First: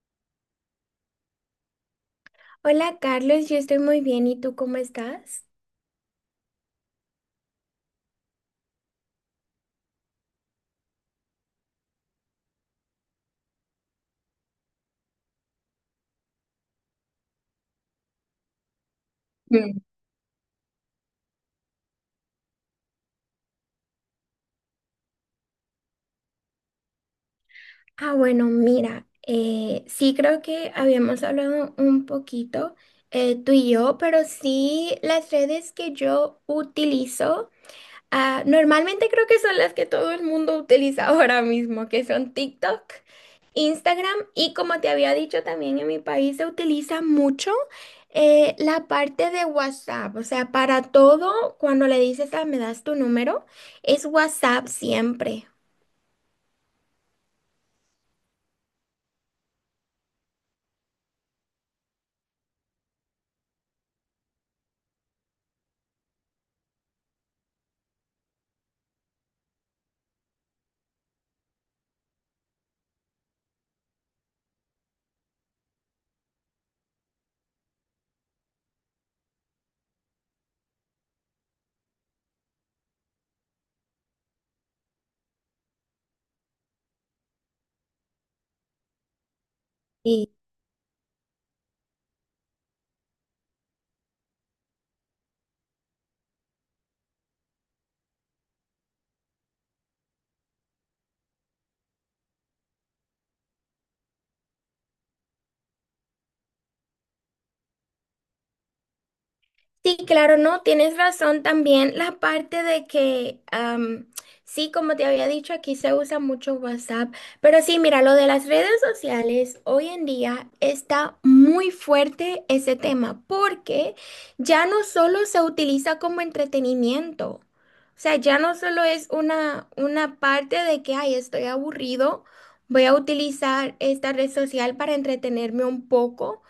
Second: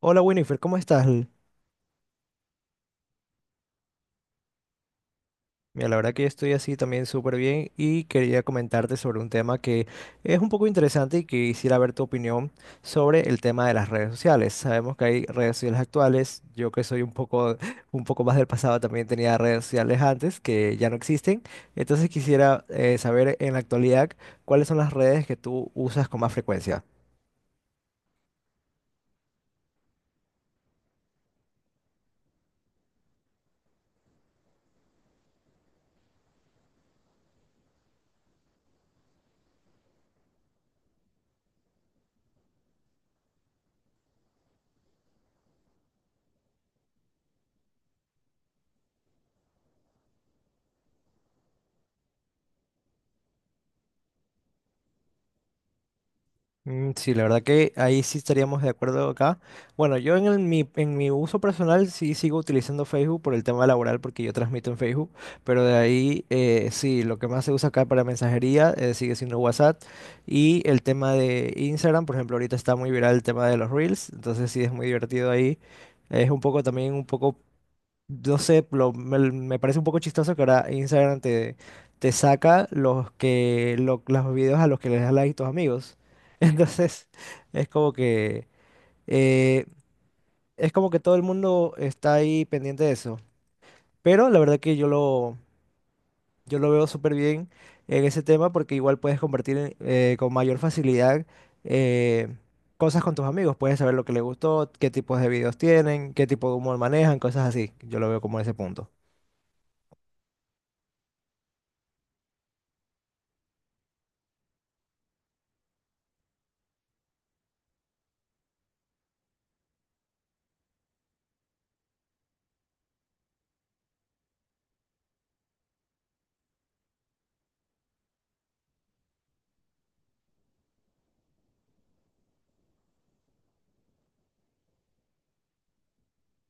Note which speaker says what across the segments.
Speaker 1: Hola Winifred, ¿cómo estás?
Speaker 2: Hola Carlos, yo estoy muy bien. ¿Y tú cómo estás?
Speaker 1: Mira, la verdad que yo estoy así también súper bien y quería comentarte sobre un tema que es un poco interesante y que quisiera ver tu opinión sobre el tema de las redes sociales. Sabemos que hay redes sociales actuales, yo que soy un poco más del pasado también tenía redes
Speaker 2: Mm.
Speaker 1: sociales antes que ya no existen. Entonces quisiera saber en la actualidad cuáles son las redes que tú usas con más frecuencia.
Speaker 2: Ah, bueno, mira, sí creo que habíamos hablado un poquito tú y yo, pero sí las redes que yo utilizo. Ah, normalmente creo que son las que todo el mundo utiliza ahora mismo, que son TikTok, Instagram y como te había dicho también en mi país se utiliza mucho la parte de WhatsApp, o sea, para todo, cuando le dices, ah, me das tu número, es WhatsApp siempre.
Speaker 1: Mm, sí, la verdad que ahí sí estaríamos de acuerdo acá. Bueno, yo en mi uso personal sí sigo utilizando Facebook por el tema laboral porque yo transmito en Facebook, pero de ahí sí, lo que más se usa acá para mensajería sigue siendo WhatsApp y el tema de Instagram, por ejemplo, ahorita está muy viral el tema de los Reels, entonces sí es muy divertido ahí. Es un poco también un poco no sé, me parece un poco chistoso que ahora Instagram te saca los videos a los que les das like tus amigos. Entonces, es como que eh, es como que todo el mundo está ahí pendiente de eso. Pero la verdad que yo lo veo súper bien en ese tema porque igual puedes compartir con mayor facilidad eh, cosas con tus amigos. Puedes saber lo que les gustó, qué tipos de videos tienen, qué tipo de humor manejan, cosas así. Yo lo veo como ese punto.
Speaker 2: Sí, claro, no, tienes razón también la parte de que, sí, como te había dicho, aquí se usa mucho WhatsApp, pero sí, mira, lo de las redes sociales, hoy en día está muy fuerte ese tema, porque ya no solo se utiliza como entretenimiento, o sea, ya no solo es una parte de que, ay, estoy aburrido, voy a utilizar esta red social para entretenerme un poco.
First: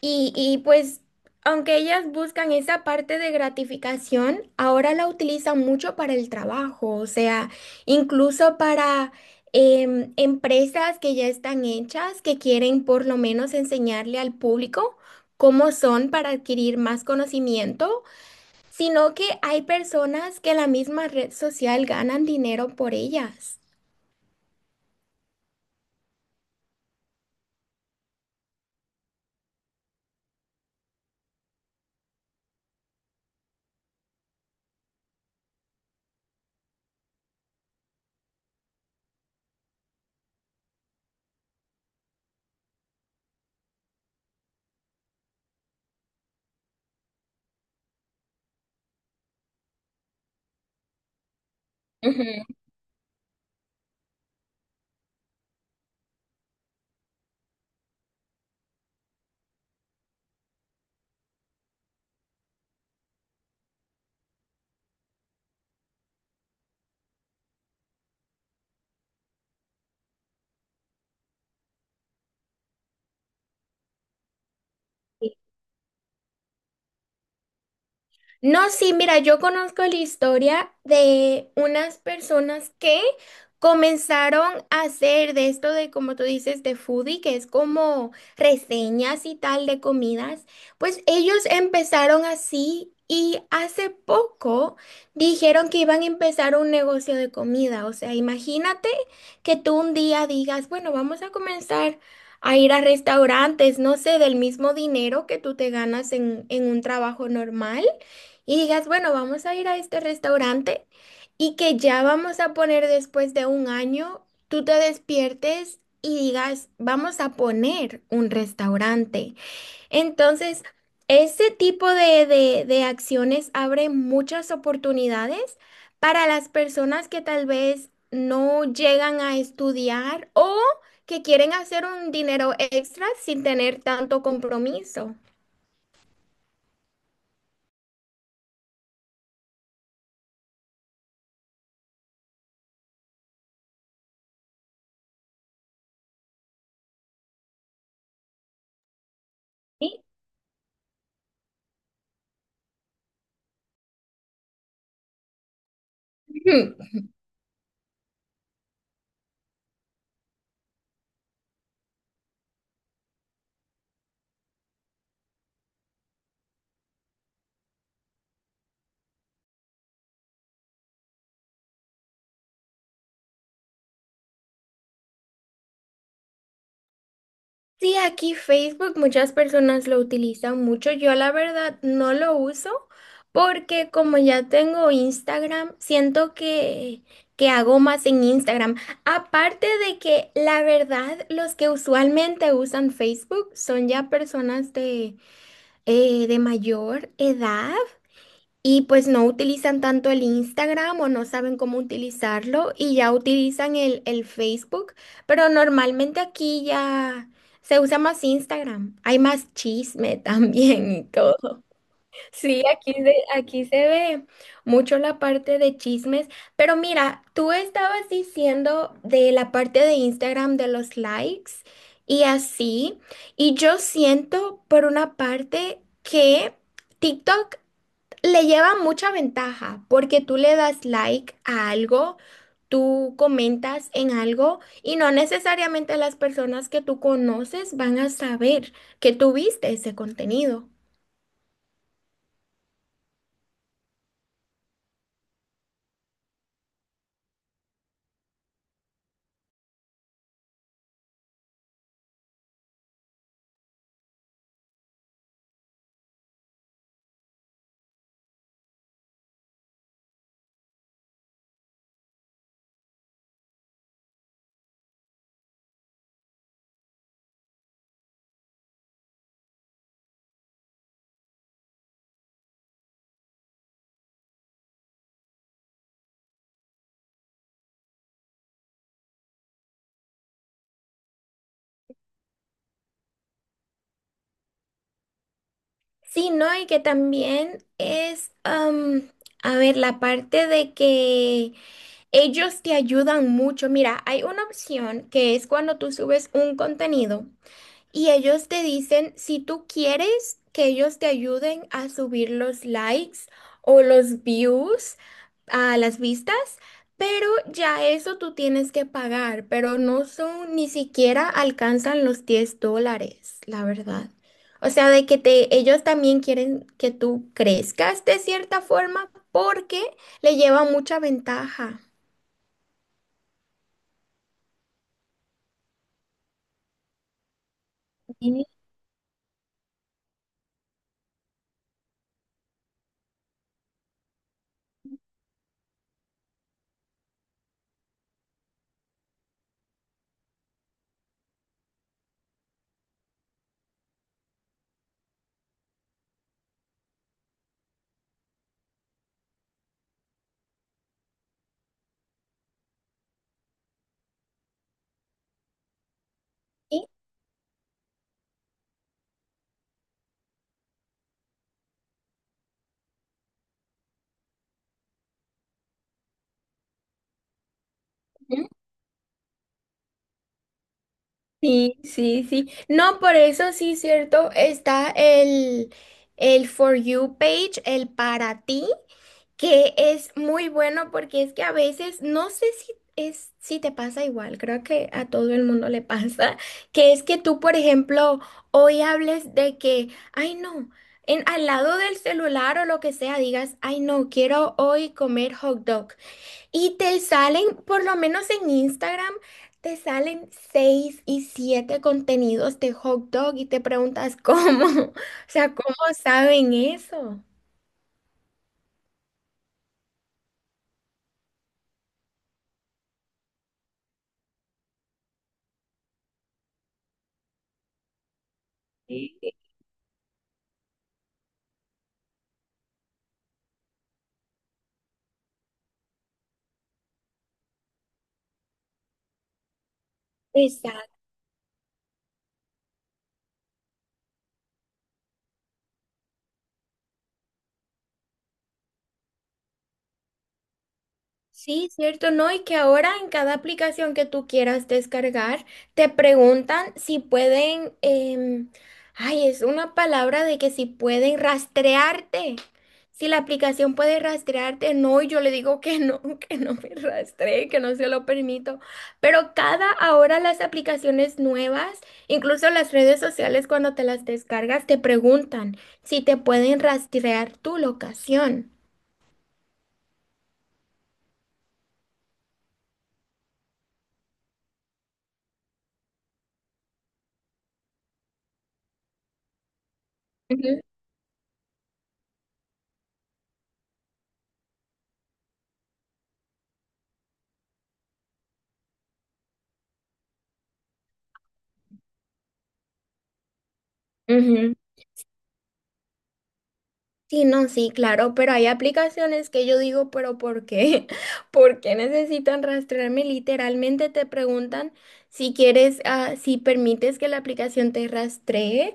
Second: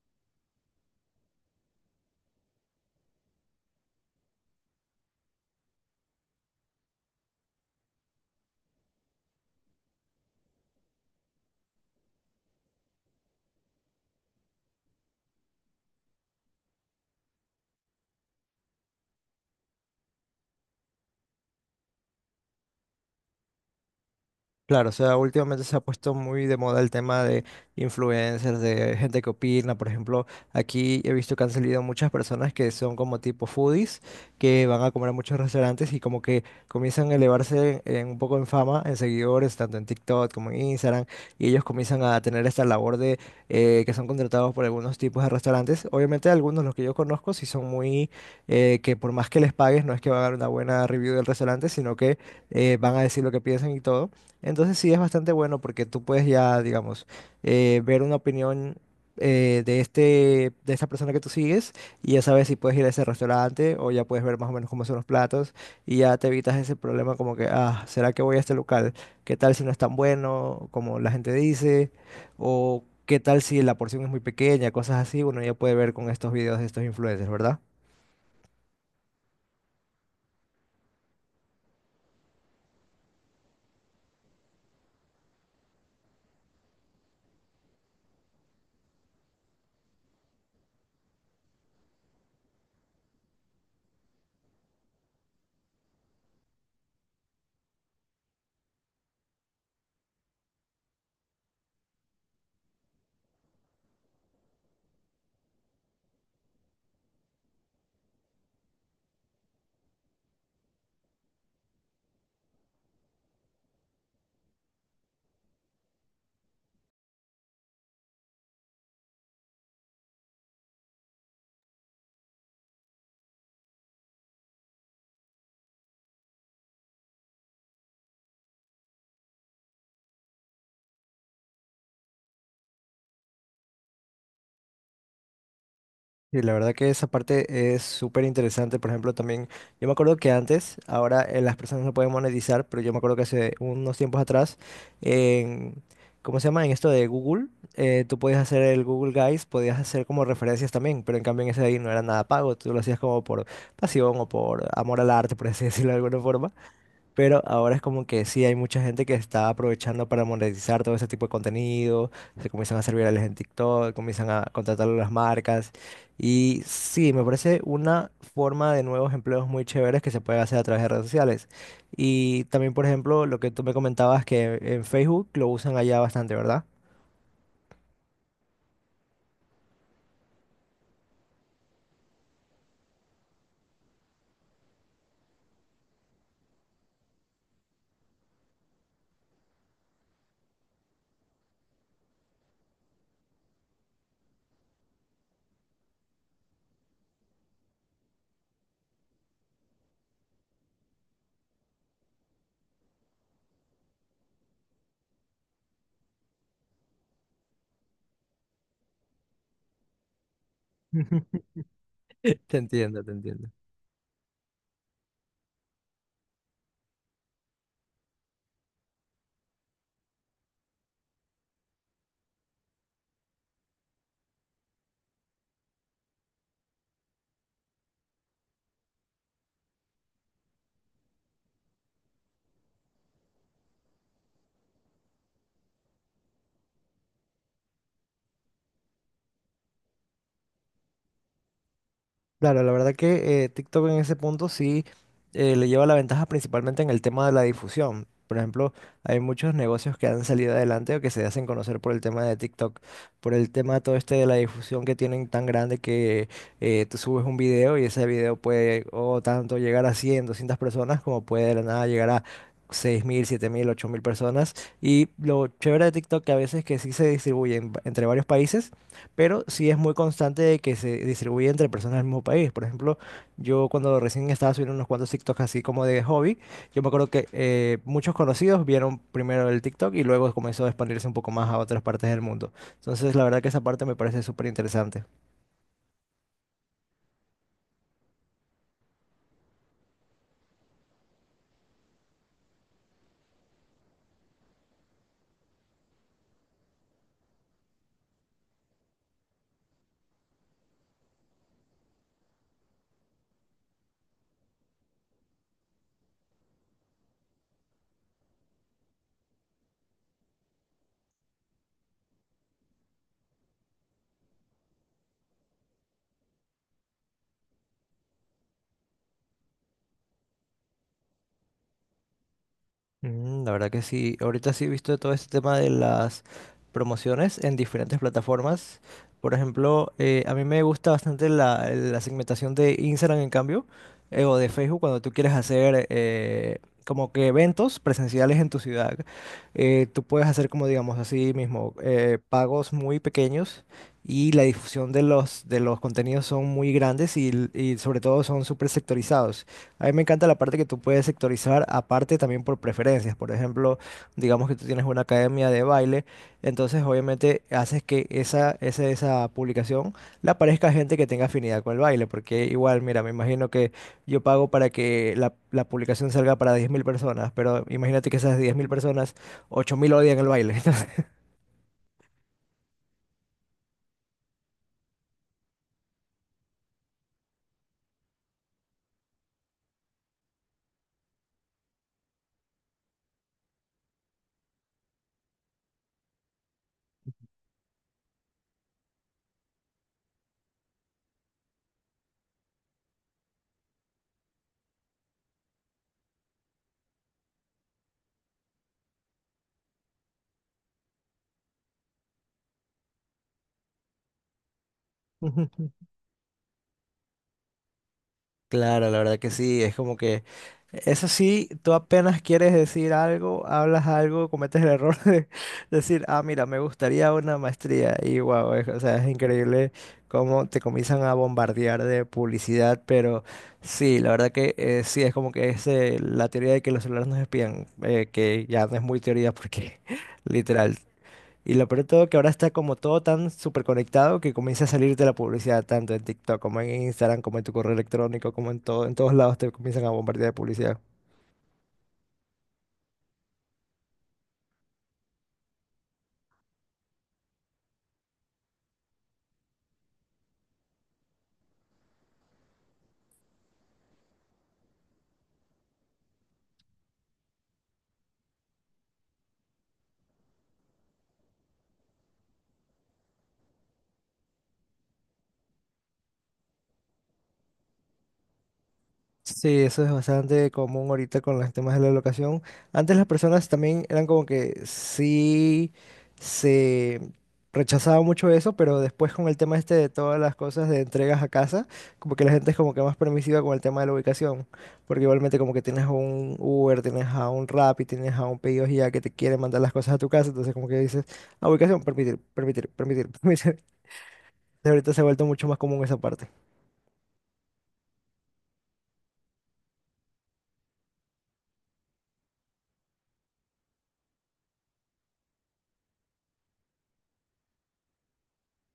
Speaker 2: Y pues, aunque ellas buscan esa parte de gratificación, ahora la utilizan mucho para el trabajo, o sea, incluso para empresas que ya están hechas, que quieren por lo menos enseñarle al público cómo son para adquirir más conocimiento, sino que hay personas que la misma red social ganan dinero por ellas.
Speaker 1: Claro, o sea, últimamente se ha puesto muy de moda el tema de influencers, de gente que opina. Por ejemplo, aquí he visto que han salido muchas personas que son como tipo foodies, que van a comer a muchos restaurantes y como que comienzan a elevarse un poco en fama, en seguidores, tanto en TikTok como en Instagram, y ellos comienzan a tener esta labor de que son contratados por algunos tipos de restaurantes. Obviamente algunos, los que yo conozco, que por más que les pagues, no es que van a dar una buena review del restaurante, sino que van a decir lo que piensan y todo. Entonces sí es bastante bueno porque tú puedes ya, digamos, ver una opinión de esta persona que tú sigues y ya sabes si puedes ir a ese restaurante o ya puedes ver más o menos cómo son los platos y ya te evitas ese problema como que, ah, ¿será que voy a este local? ¿Qué tal si no es tan bueno como la gente dice? ¿O qué tal si la porción es muy pequeña? Cosas así, uno ya puede ver con estos videos de estos influencers, ¿verdad?
Speaker 2: No, sí, mira, yo conozco la historia de unas personas que comenzaron a hacer de esto de, como tú dices, de foodie, que es como reseñas y tal de comidas. Pues ellos empezaron así y hace poco dijeron que iban a empezar un negocio de comida. O sea, imagínate que tú un día digas, bueno, vamos a comenzar a ir a restaurantes, no sé, del mismo dinero que tú te ganas en un trabajo normal y digas, bueno, vamos a ir a este restaurante y que ya vamos a poner después de un año, tú te despiertes y digas, vamos a poner un restaurante. Entonces, ese tipo de acciones abre muchas oportunidades para las personas que tal vez no llegan a estudiar o que quieren hacer un dinero extra sin tener tanto compromiso.
Speaker 1: Sí, la verdad que esa parte es súper interesante. Por ejemplo, también yo me acuerdo que antes, ahora las personas no pueden monetizar, pero yo me acuerdo que hace unos tiempos atrás, en, ¿cómo se llama? En esto de Google, tú podías hacer el Google Guys, podías hacer como referencias también, pero en cambio en ese de ahí no era nada pago, tú lo hacías como por pasión o por amor al arte, por así decirlo de alguna forma.
Speaker 2: ¿Sí?
Speaker 1: Pero ahora es como que sí, hay mucha gente que está aprovechando para monetizar todo ese tipo de contenido, se comienzan a hacer virales en TikTok, comienzan a contratar a las marcas. Y sí, me parece una forma de nuevos empleos muy chéveres que se puede hacer a través de redes sociales. Y también, por ejemplo, lo que tú me comentabas que en Facebook lo usan allá bastante, ¿verdad?
Speaker 2: Sí, aquí Facebook muchas personas lo utilizan mucho. Yo la verdad no lo uso porque como ya tengo Instagram, siento que hago más en Instagram. Aparte de que la verdad los que usualmente usan Facebook son ya personas de mayor edad. Y pues no utilizan tanto el Instagram o no saben cómo utilizarlo y ya utilizan el Facebook, pero normalmente aquí ya se usa más Instagram. Hay más chisme también y todo.
Speaker 1: Te
Speaker 2: Sí, aquí
Speaker 1: entiendo, te
Speaker 2: se,
Speaker 1: entiendo.
Speaker 2: aquí se ve mucho la parte de chismes, pero mira, tú estabas diciendo de la parte de Instagram de los likes y así, y yo siento por una parte que... TikTok le lleva mucha ventaja porque tú le das like a algo, tú comentas en algo y no necesariamente las personas que tú conoces van a saber que tú viste ese contenido.
Speaker 1: Claro, la verdad que TikTok en ese punto sí le lleva la ventaja principalmente en el tema de la difusión. Por ejemplo, hay muchos negocios que han salido adelante o que se hacen conocer por el tema de TikTok, por el tema todo este de la difusión que tienen tan grande que tú subes un video y ese video puede o tanto llegar a 100, 200 personas como puede de la nada llegar a 6,000, 7,000, 8,000 personas. Y lo chévere de TikTok que a veces que sí se distribuye entre varios países pero sí es muy constante de que se distribuye entre personas del mismo país. Por ejemplo, yo cuando recién estaba subiendo unos cuantos TikToks así como de hobby, yo me acuerdo que muchos conocidos vieron primero el TikTok y luego comenzó a expandirse un poco más a otras partes del mundo. Entonces, la verdad que esa parte me parece súper interesante.
Speaker 2: Sí, no, y que también es, a ver, la parte de que ellos te ayudan mucho. Mira, hay una opción que es cuando tú subes un contenido. Y ellos te dicen si tú quieres que ellos te ayuden a subir los likes o los views a las vistas, pero ya eso tú tienes que pagar, pero no son, ni siquiera alcanzan los $10, la verdad. O sea, de que te, ellos también quieren que tú crezcas de cierta forma porque le lleva mucha ventaja.
Speaker 1: Mm, la verdad que sí, ahorita sí he visto todo este tema de las promociones en diferentes plataformas. Por ejemplo, a mí me gusta bastante la segmentación de Instagram en cambio, o de Facebook cuando tú quieres hacer como que eventos presenciales en tu ciudad. Eh, tú puedes hacer como digamos así mismo, pagos muy pequeños y la difusión de los contenidos son muy grandes y sobre todo son súper sectorizados. A mí me encanta la parte que tú puedes sectorizar, aparte también por preferencias. Por ejemplo, digamos que tú tienes una academia de baile, entonces obviamente haces que esa publicación le aparezca a gente que tenga afinidad con el baile, porque igual, mira, me imagino que yo pago para que la publicación salga para 10,000 personas, pero imagínate que esas
Speaker 2: Sí.
Speaker 1: 10,000 personas, 8.000 odian el baile.
Speaker 2: Sí, sí, sí. No, por eso sí, cierto, está el For You page, el para ti, que es muy bueno porque es que a veces, no sé si te pasa igual, creo que a todo el mundo le pasa, que es que tú, por ejemplo, hoy hables de que, ay no, al lado del celular o lo que sea, digas, ay no, quiero hoy comer hot dog. Y te salen, por lo menos en Instagram, te salen seis y siete contenidos de hot dog y te preguntas cómo, o sea,
Speaker 1: Entonces,
Speaker 2: ¿cómo saben eso?
Speaker 1: claro, la verdad que sí, es como que eso sí, tú apenas quieres decir algo, hablas algo, cometes el error de decir, ah, mira, me gustaría una maestría y wow, o sea, es increíble cómo te comienzan a bombardear de publicidad, pero sí, la verdad que sí, es como que es la teoría de que los celulares nos espían, que ya no es muy teoría porque literal, y lo peor de todo que ahora está como todo tan súper conectado que comienza a salirte la publicidad tanto en TikTok como en Instagram, como en tu correo electrónico, como en todo, en todos lados te comienzan a bombardear de publicidad.
Speaker 2: Sí, cierto, ¿no? Y que ahora en cada aplicación que tú quieras descargar, te preguntan si pueden, ay, es una palabra de que si pueden rastrearte. Si la aplicación puede rastrearte, no, y yo le digo que no, que no me rastree, que no se lo permito. Pero cada ahora las aplicaciones nuevas, incluso las redes sociales cuando te las descargas, te preguntan si te pueden rastrear tu locación.
Speaker 1: Sí, eso es bastante común ahorita con los temas de la locación. Antes las personas también eran como que sí se rechazaba mucho eso, pero después con el tema este de todas las
Speaker 2: Ujú.
Speaker 1: cosas de entregas a casa, como que la gente es como que más permisiva con el tema de la ubicación, porque igualmente como que tienes un Uber, tienes a un Rappi, tienes a un Pedidos Ya que te quiere mandar las cosas a tu casa, entonces como que dices, ah, ubicación, permitir, permitir, permitir, permitir.
Speaker 2: Ujú.
Speaker 1: Ahorita se ha vuelto mucho más común esa parte.
Speaker 2: Sí, no, sí, claro, pero hay aplicaciones que yo digo, pero ¿por qué? ¿Por qué necesitan rastrearme? Literalmente te preguntan si quieres, ah, si permites que la aplicación te rastree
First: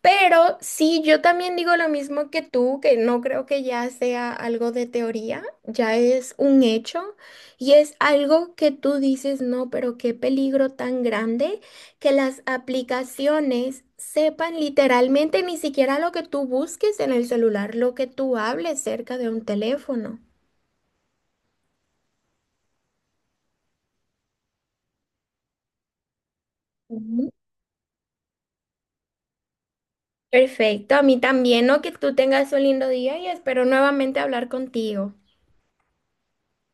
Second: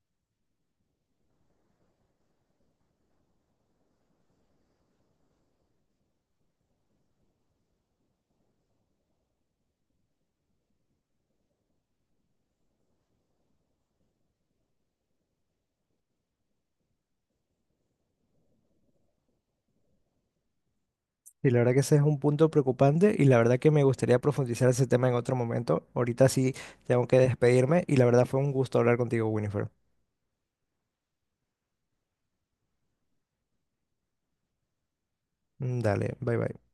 Speaker 2: pero sí, yo también digo lo mismo que tú, que no creo que ya sea algo de teoría, ya es un hecho y es algo que tú dices, no, pero qué peligro tan grande que las aplicaciones sepan literalmente ni siquiera lo que tú busques en el celular, lo que tú hables cerca de un teléfono.
Speaker 1: Y la verdad que ese es un punto preocupante y la verdad que me gustaría profundizar ese tema en otro momento. Ahorita sí tengo que
Speaker 2: Ujú.
Speaker 1: despedirme y la verdad fue un gusto hablar contigo, Winifred.
Speaker 2: Perfecto, a mí también, ¿no? Que tú tengas un lindo día y espero nuevamente hablar contigo.
Speaker 1: Mm, dale, bye bye.